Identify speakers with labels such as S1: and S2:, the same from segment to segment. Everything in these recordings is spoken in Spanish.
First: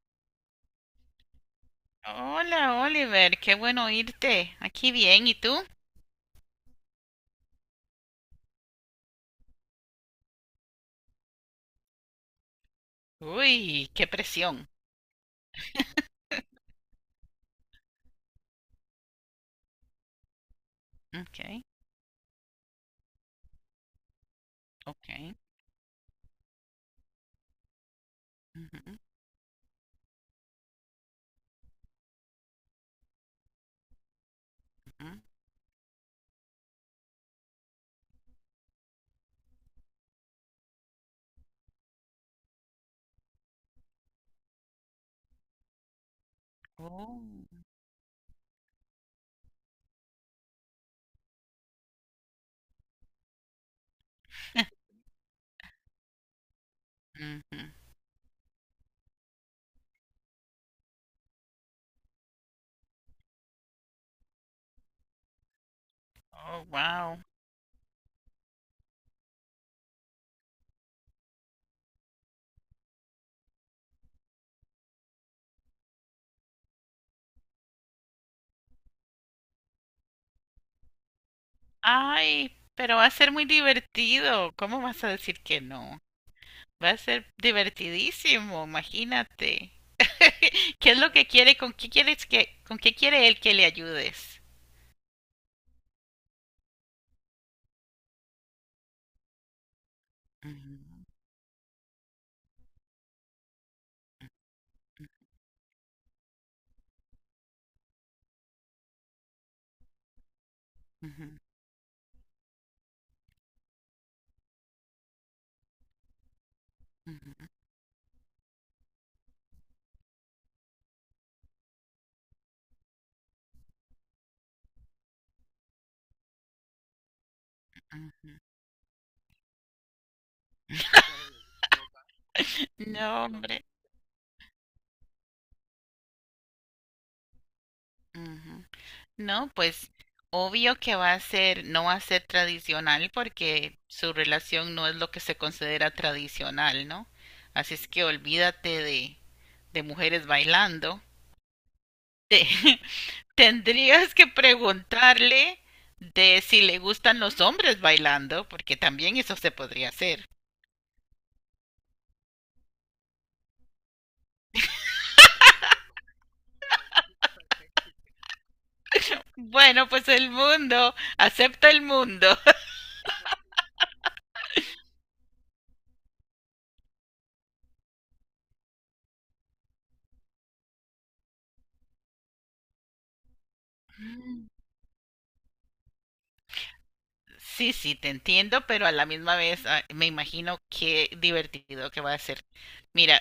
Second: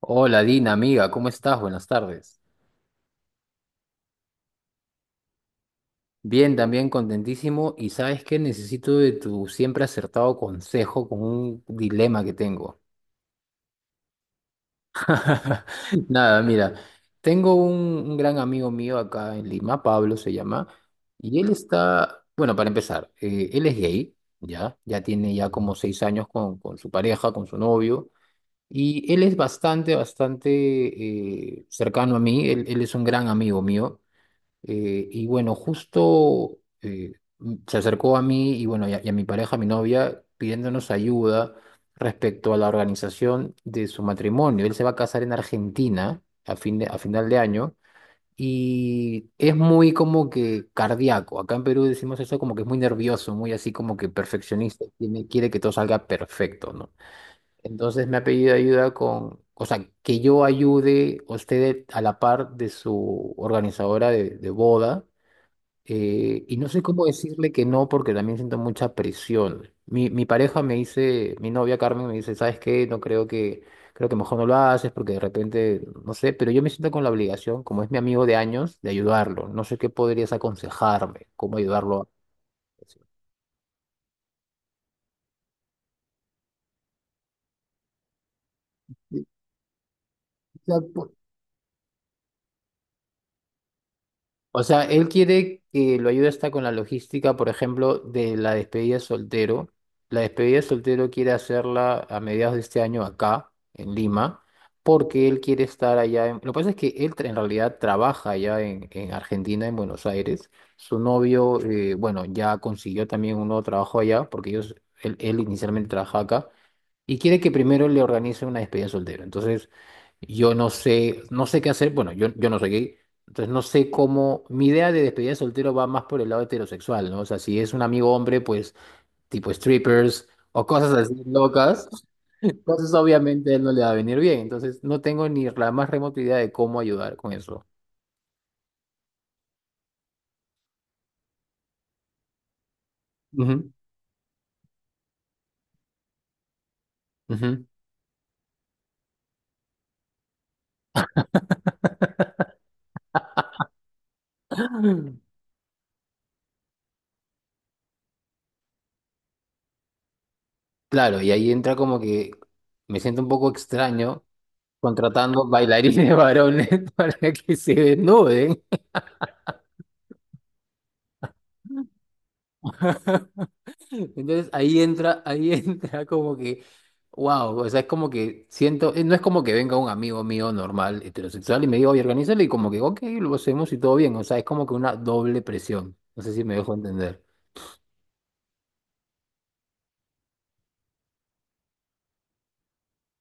S1: Hola Dina, amiga, ¿cómo estás? Buenas tardes.
S2: Hola, Oliver, qué bueno oírte. Aquí bien, ¿y tú?
S1: Bien, también contentísimo y sabes que necesito de tu siempre acertado consejo con un dilema que tengo.
S2: Uy, qué presión.
S1: Nada, mira, tengo un gran amigo mío acá en Lima, Pablo se llama, y él
S2: Okay,
S1: está, bueno, para empezar, él es gay, ya tiene
S2: okay.
S1: ya como seis años con su pareja, con su novio,
S2: Ujú,
S1: y él es bastante cercano a mí, él es un gran amigo mío. Eh,
S2: ujú.
S1: y bueno, justo se acercó a mí y bueno, y a mi pareja, a mi novia, pidiéndonos ayuda respecto a la organización de su matrimonio. Él se va a casar en Argentina a
S2: Oh,
S1: final de año y es muy como que cardíaco. Acá en Perú decimos eso como que es muy nervioso, muy así como que perfeccionista, quiere que todo salga perfecto, ¿no?
S2: ujú.
S1: Entonces me ha pedido ayuda con, o sea, que yo ayude a usted a la par de su organizadora de boda, y
S2: Oh,
S1: no sé cómo
S2: wow.
S1: decirle que no porque también siento mucha presión. Mi pareja me dice, mi novia Carmen me dice, ¿sabes qué? No creo que, Creo que mejor no lo haces porque de repente, no sé, pero yo me siento con la obligación, como es mi amigo de años, de ayudarlo. No sé qué podrías aconsejarme, cómo ayudarlo.
S2: Ay, pero va a ser muy divertido. ¿Cómo vas a decir que no? Va a ser divertidísimo,
S1: Sí.
S2: imagínate.
S1: O sea,
S2: ¿Qué es lo
S1: po-
S2: que quiere? ¿Con qué quiere él que le ayudes?
S1: O sea, él quiere que lo ayude hasta con la logística, por ejemplo, de la despedida de soltero. La despedida de
S2: Ujú,
S1: soltero quiere hacerla a mediados de este año acá, en Lima, porque él quiere estar allá. Lo que pasa es que en realidad trabaja allá en Argentina, en Buenos Aires. Su
S2: ujú,
S1: novio, bueno, ya consiguió también un nuevo trabajo allá, porque ellos, él inicialmente trabaja acá y quiere
S2: ujú,
S1: que primero le organice una despedida de soltero. Entonces, yo no sé, no sé qué hacer. Bueno, yo no soy gay, entonces no sé cómo. Mi idea de despedida de soltero va más por el lado heterosexual, ¿no? O sea, si es un amigo
S2: ujú.
S1: hombre, pues tipo strippers o cosas así locas, entonces
S2: No,
S1: obviamente a él
S2: hombre.
S1: no le va a venir bien. Entonces, no tengo ni la más remota idea de cómo ayudar con eso.
S2: Ujú. No, pues obvio que va a ser, no va a ser tradicional porque su relación no es lo que se considera tradicional, ¿no?
S1: Ujú, ujú.
S2: Así es que olvídate de mujeres bailando. Te- tendrías que preguntarle de si le gustan los hombres bailando, porque también eso se podría hacer.
S1: Claro, y ahí entra como que me siento un poco extraño contratando bailarines varones para que se desnuden.
S2: Bueno, pues el mundo, acepta el mundo.
S1: Entonces ahí entra, ahí entra como que, wow, o sea, es como que siento, no es como que venga un amigo mío normal, heterosexual, y me diga, oye, organízalo, y como que, ok, lo hacemos y todo bien, o sea, es
S2: Mm.
S1: como que una doble presión, no sé si me dejo entender.
S2: Sí, sí, te entiendo, pero a la misma vez me imagino qué divertido que va a ser. Mira,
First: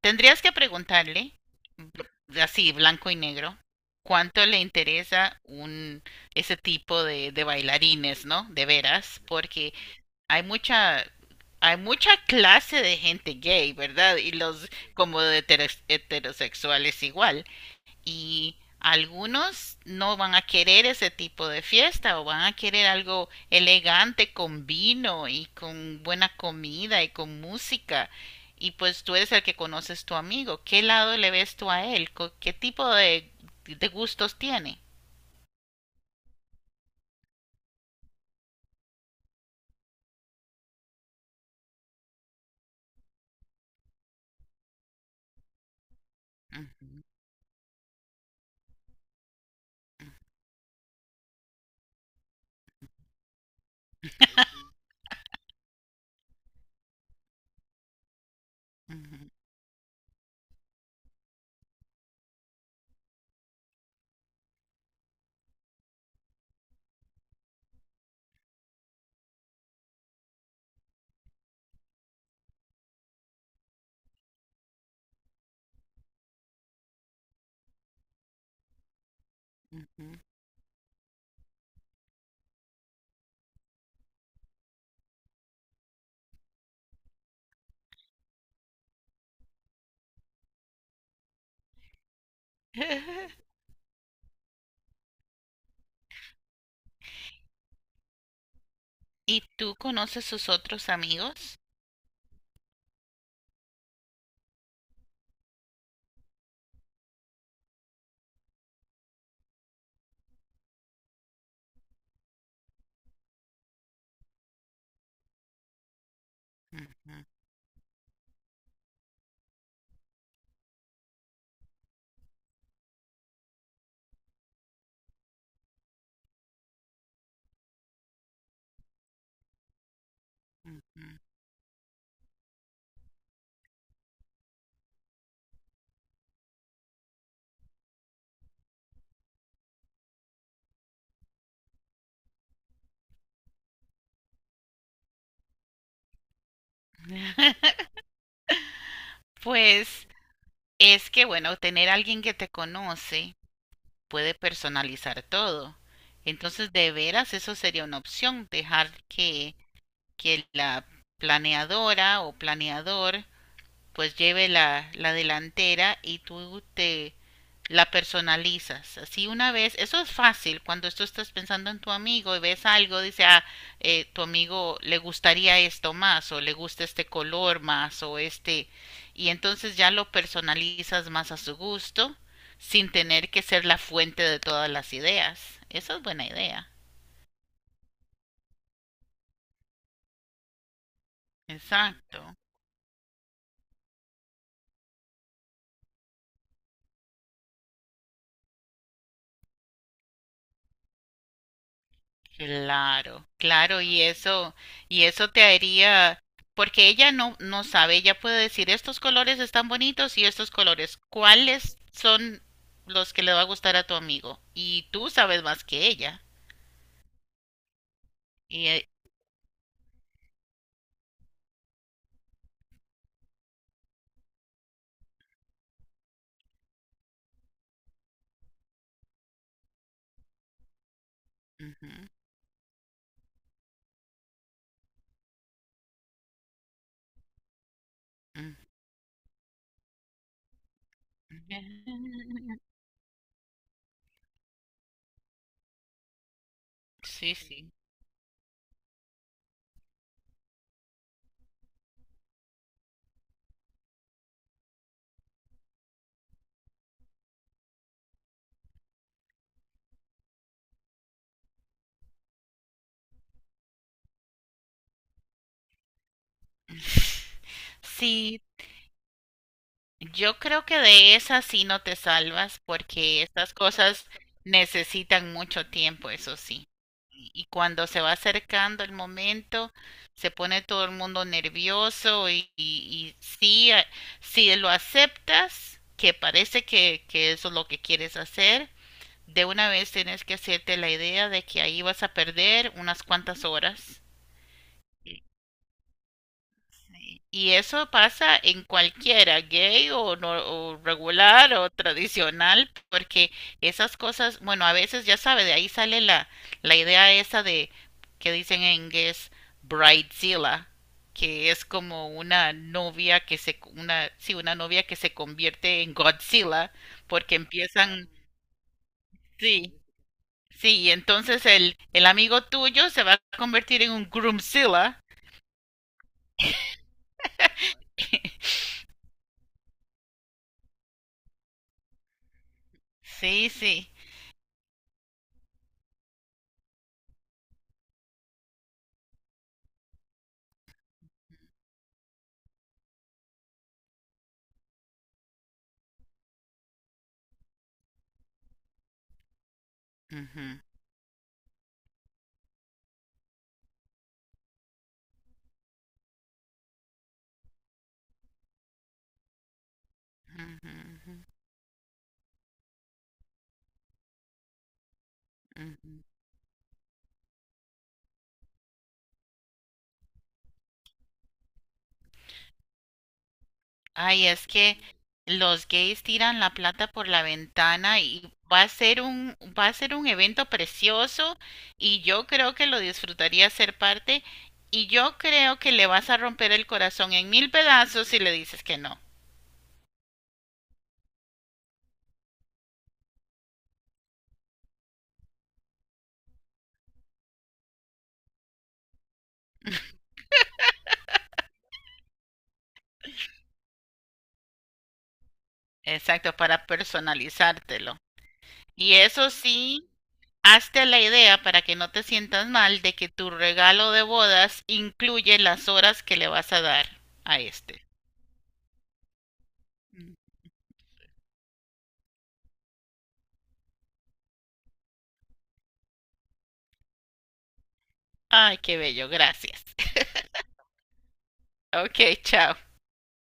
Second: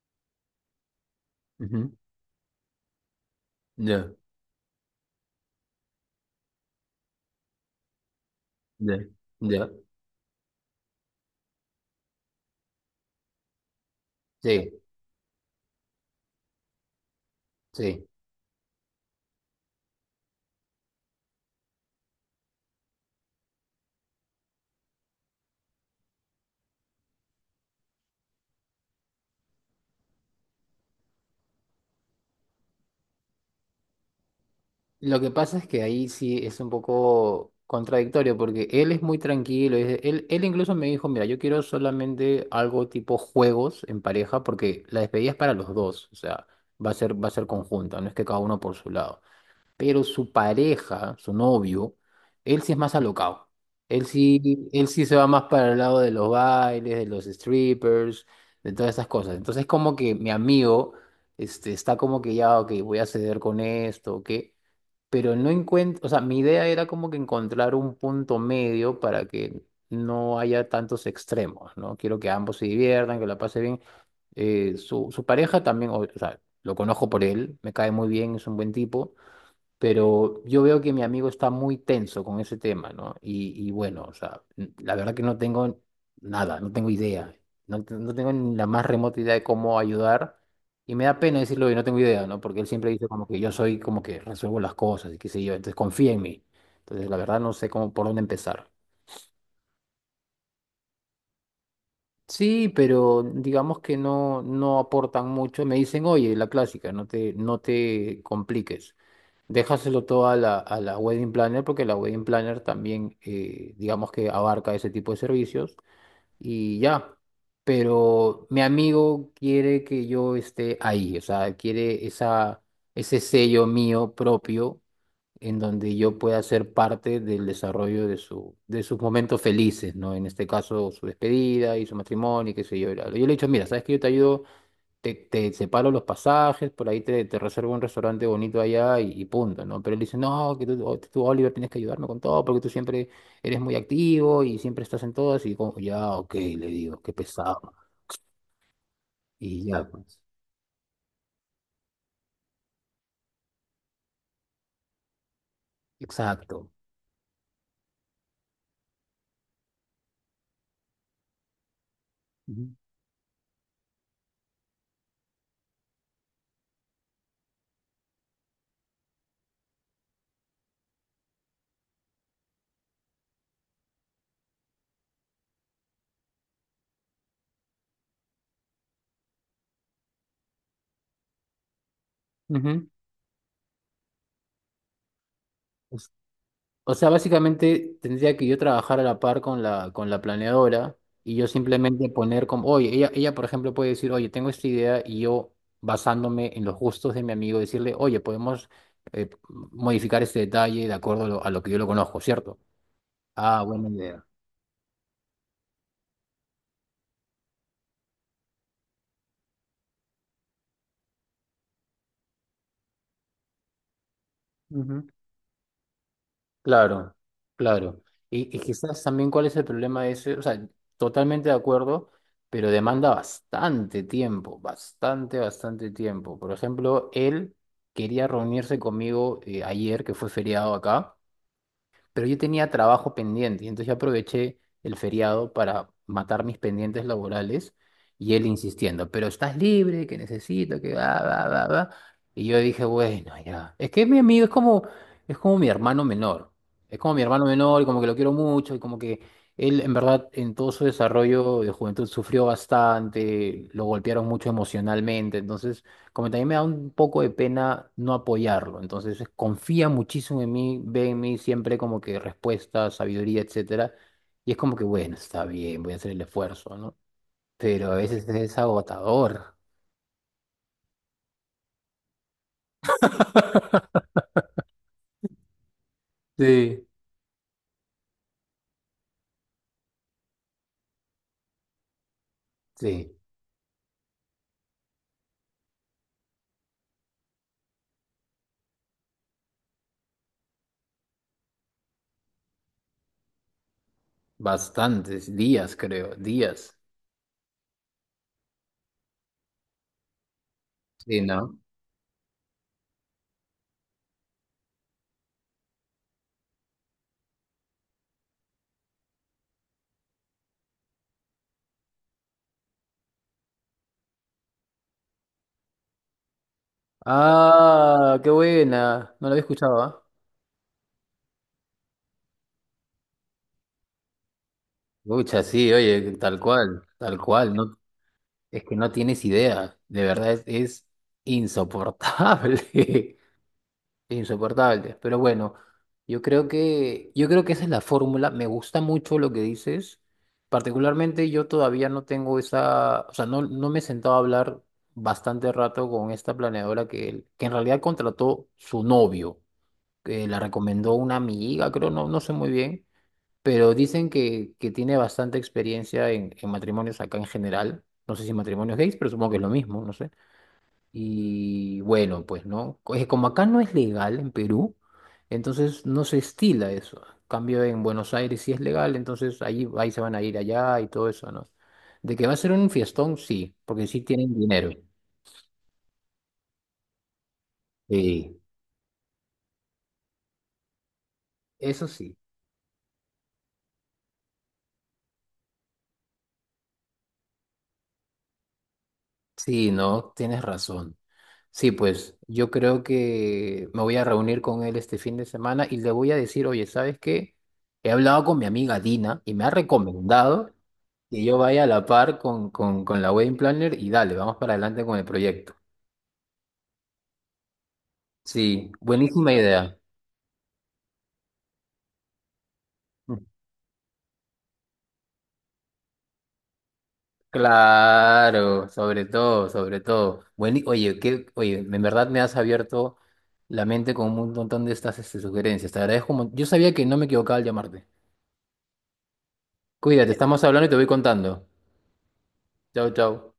S2: tendrías que preguntarle,
S1: Ujú.
S2: así blanco y negro,
S1: Ya,
S2: cuánto le interesa un ese tipo de bailarines, ¿no? De
S1: ya,
S2: veras,
S1: ya,
S2: porque hay mucha hay mucha clase de gente gay, ¿verdad? Y los
S1: sí,
S2: como de heterosexuales igual
S1: sí.
S2: y algunos no van a querer ese tipo de fiesta o van a querer algo elegante con vino y con buena comida y con música. Y pues tú eres el que conoces tu amigo. ¿Qué lado le ves tú a él? ¿Qué tipo de gustos tiene?
S1: Lo que pasa es que ahí sí es un poco contradictorio porque él es muy tranquilo. Él, incluso me dijo, mira, yo quiero solamente algo tipo juegos en pareja porque la despedida es para los dos. O sea,
S2: Ujú,
S1: va a ser conjunta, no es que cada uno por su lado. Pero su pareja, su novio, él sí es más alocado. Él sí, él sí se va más para el lado de los bailes, de los strippers, de todas esas
S2: ujú,
S1: cosas. Entonces como que mi amigo está como que ya, ok, voy a ceder con esto, ok pero no encuentro, o sea, mi idea era como que encontrar un punto medio para que no haya tantos extremos, ¿no? Quiero que ambos se diviertan, que la pase bien. Su pareja también, o sea, lo conozco por él, me cae muy bien, es un buen tipo,
S2: ujú.
S1: pero yo veo que mi amigo está muy tenso con ese tema, ¿no? Y bueno, o sea, la verdad que no tengo nada, no tengo idea, no tengo ni la más remota idea de cómo ayudar. Y me da pena decirlo y no tengo idea, ¿no? Porque él siempre dice como que yo soy como que resuelvo las cosas y qué sé yo, entonces confía en mí. Entonces, la verdad no sé cómo por dónde empezar.
S2: ¿Y tú conoces sus otros amigos?
S1: Sí, pero digamos que no, no aportan mucho. Me dicen, oye, la clásica, no te compliques. Déjaselo todo a a la wedding planner porque la wedding planner también, digamos que abarca ese tipo de servicios y
S2: Ujú,
S1: ya. Pero mi amigo quiere que yo esté ahí, o sea, quiere ese sello mío propio en donde yo pueda ser parte del desarrollo de de sus momentos felices, ¿no? En este caso, su
S2: ujú.
S1: despedida y su matrimonio, y qué sé yo. Y bla, bla. Yo le he dicho, mira, ¿sabes que yo te ayudo, te separo los pasajes, por ahí te reservo un restaurante bonito allá y punto, ¿no? Pero él dice, no, que tú, Oliver, tienes que ayudarme con todo porque tú siempre eres muy activo y siempre estás en todas y como, ya, ok, le digo, qué pesado. Y ya,
S2: Pues
S1: pues,
S2: es que, bueno, tener alguien que te conoce puede personalizar todo.
S1: exacto.
S2: Entonces, de veras, eso sería una opción, dejar que la planeadora o
S1: Ujú.
S2: planeador pues lleve la delantera y tú te la personalizas. Así una vez, eso es fácil, cuando tú estás pensando en tu amigo y ves algo, dice, ah, tu amigo le gustaría esto más o le gusta este color más o este, y entonces ya lo personalizas más a su gusto sin tener que ser la fuente de todas las ideas. Esa es
S1: Ujú.
S2: buena idea.
S1: O sea, básicamente tendría que yo trabajar a la par con con la planeadora y yo simplemente
S2: Exacto.
S1: poner como, oye, ella, por ejemplo, puede decir, oye, tengo esta idea y yo, basándome en los gustos de mi amigo, decirle, oye, podemos eh, modificar este detalle de acuerdo a a lo que yo lo conozco, ¿cierto?
S2: Claro,
S1: Ah,
S2: claro,
S1: buena
S2: y
S1: idea.
S2: eso, y eso te haría, porque ella no sabe, ella puede decir estos colores están bonitos y estos colores, ¿cuáles son los que le va a gustar a tu amigo? Y
S1: Ujú.
S2: tú sabes más que ella.
S1: Claro, claro. Y
S2: Y,
S1: quizás también cuál es el problema de ese, o sea, totalmente de acuerdo, pero demanda bastante tiempo, bastante, bastante tiempo. Por ejemplo, él quería reunirse conmigo ayer, que fue feriado acá,
S2: ujú,
S1: pero yo tenía trabajo pendiente, y entonces yo aproveché el feriado para matar mis pendientes laborales y él
S2: ujú.
S1: insistiendo, pero estás libre, que necesito, que va, va, va, va. Y yo dije, bueno, ya. Es que mi amigo es como mi hermano menor. Es como mi
S2: Sí,
S1: hermano
S2: sí.
S1: menor, y como que lo quiero mucho, y como que él, en verdad, en todo su desarrollo de juventud sufrió bastante, lo golpearon mucho emocionalmente, entonces como también me da un poco de pena no apoyarlo. Entonces confía muchísimo en mí, ve en mí siempre como que respuesta, sabiduría, etcétera. Y es como que, bueno, está bien, voy a hacer el esfuerzo, ¿no? Pero a veces
S2: Sí,
S1: es agotador.
S2: yo creo que de esas sí no te salvas porque estas cosas necesitan mucho tiempo, eso sí.
S1: Sí,
S2: Y cuando se va acercando el momento, se pone todo el mundo nervioso y,
S1: sí,
S2: y, y sí, si lo aceptas, que parece que eso es lo que quieres hacer, de una vez tienes que hacerte la idea de que ahí vas a perder unas cuantas horas
S1: bastantes días, creo, días.
S2: y eso pasa en cualquiera, gay o, no, o
S1: Sí,
S2: regular
S1: ¿no?
S2: o tradicional, porque esas cosas, bueno, a veces ya sabe, de ahí sale la idea esa de que dicen en inglés bridezilla, que es como una novia que se, una, sí, una novia que se convierte en Godzilla, porque empiezan,
S1: Ah, qué buena. No lo había
S2: sí,
S1: escuchado, ¿ah?
S2: sí, y entonces el amigo tuyo se va a convertir en un groomzilla.
S1: Pucha, sí, oye, tal cual, tal cual. No, es que no tienes idea. De verdad es insoportable.
S2: Sí, sí.
S1: Insoportable. Pero bueno, yo creo que esa es la fórmula. Me gusta mucho lo que dices. Particularmente yo todavía no tengo esa, o sea, no me he sentado a hablar bastante rato con esta planeadora que en realidad contrató su novio, que la
S2: Ujú,
S1: recomendó una amiga, creo, no sé muy bien, pero dicen que tiene bastante experiencia en matrimonios acá en general. No sé si matrimonios gays, pero supongo que es lo mismo, no sé.
S2: ujú, ujú.
S1: Y bueno, pues no, es como acá no es legal en Perú, entonces
S2: Ujú.
S1: no se estila eso. Cambio en Buenos Aires sí es legal, entonces ahí, ahí se van a ir allá y todo eso, ¿no? De que va a ser un fiestón, sí, porque sí
S2: Ay,
S1: tienen
S2: es
S1: dinero.
S2: que los gays tiran la plata por la ventana y
S1: Sí,
S2: va a ser un evento precioso
S1: eso
S2: y
S1: sí.
S2: yo creo que lo disfrutaría ser parte y yo creo que le vas a romper el corazón en mil pedazos si le dices que no.
S1: Sí, no, tienes razón. Sí, pues yo creo que me voy a reunir con él este fin de semana y le voy a decir, oye, ¿sabes qué? He hablado con mi amiga Dina y me ha recomendado que yo vaya a la par con la Wedding Planner y dale, vamos para adelante con el proyecto.
S2: Exacto, para personalizártelo.
S1: Sí,
S2: Y eso
S1: buenísima idea.
S2: sí, hazte la idea para que no te sientas mal de que
S1: Mm.
S2: tu regalo de bodas incluye las horas que le vas a dar a este.
S1: Claro, sobre todo, sobre
S2: Mm.
S1: todo. Bueno, oye, en verdad me has abierto la mente con un montón de estas sugerencias. Te agradezco. Yo sabía que no me equivocaba al llamarte.
S2: Ay, qué bello, gracias.
S1: Cuídate, estamos hablando y te voy contando.
S2: Ok, chao.
S1: Chau, chau.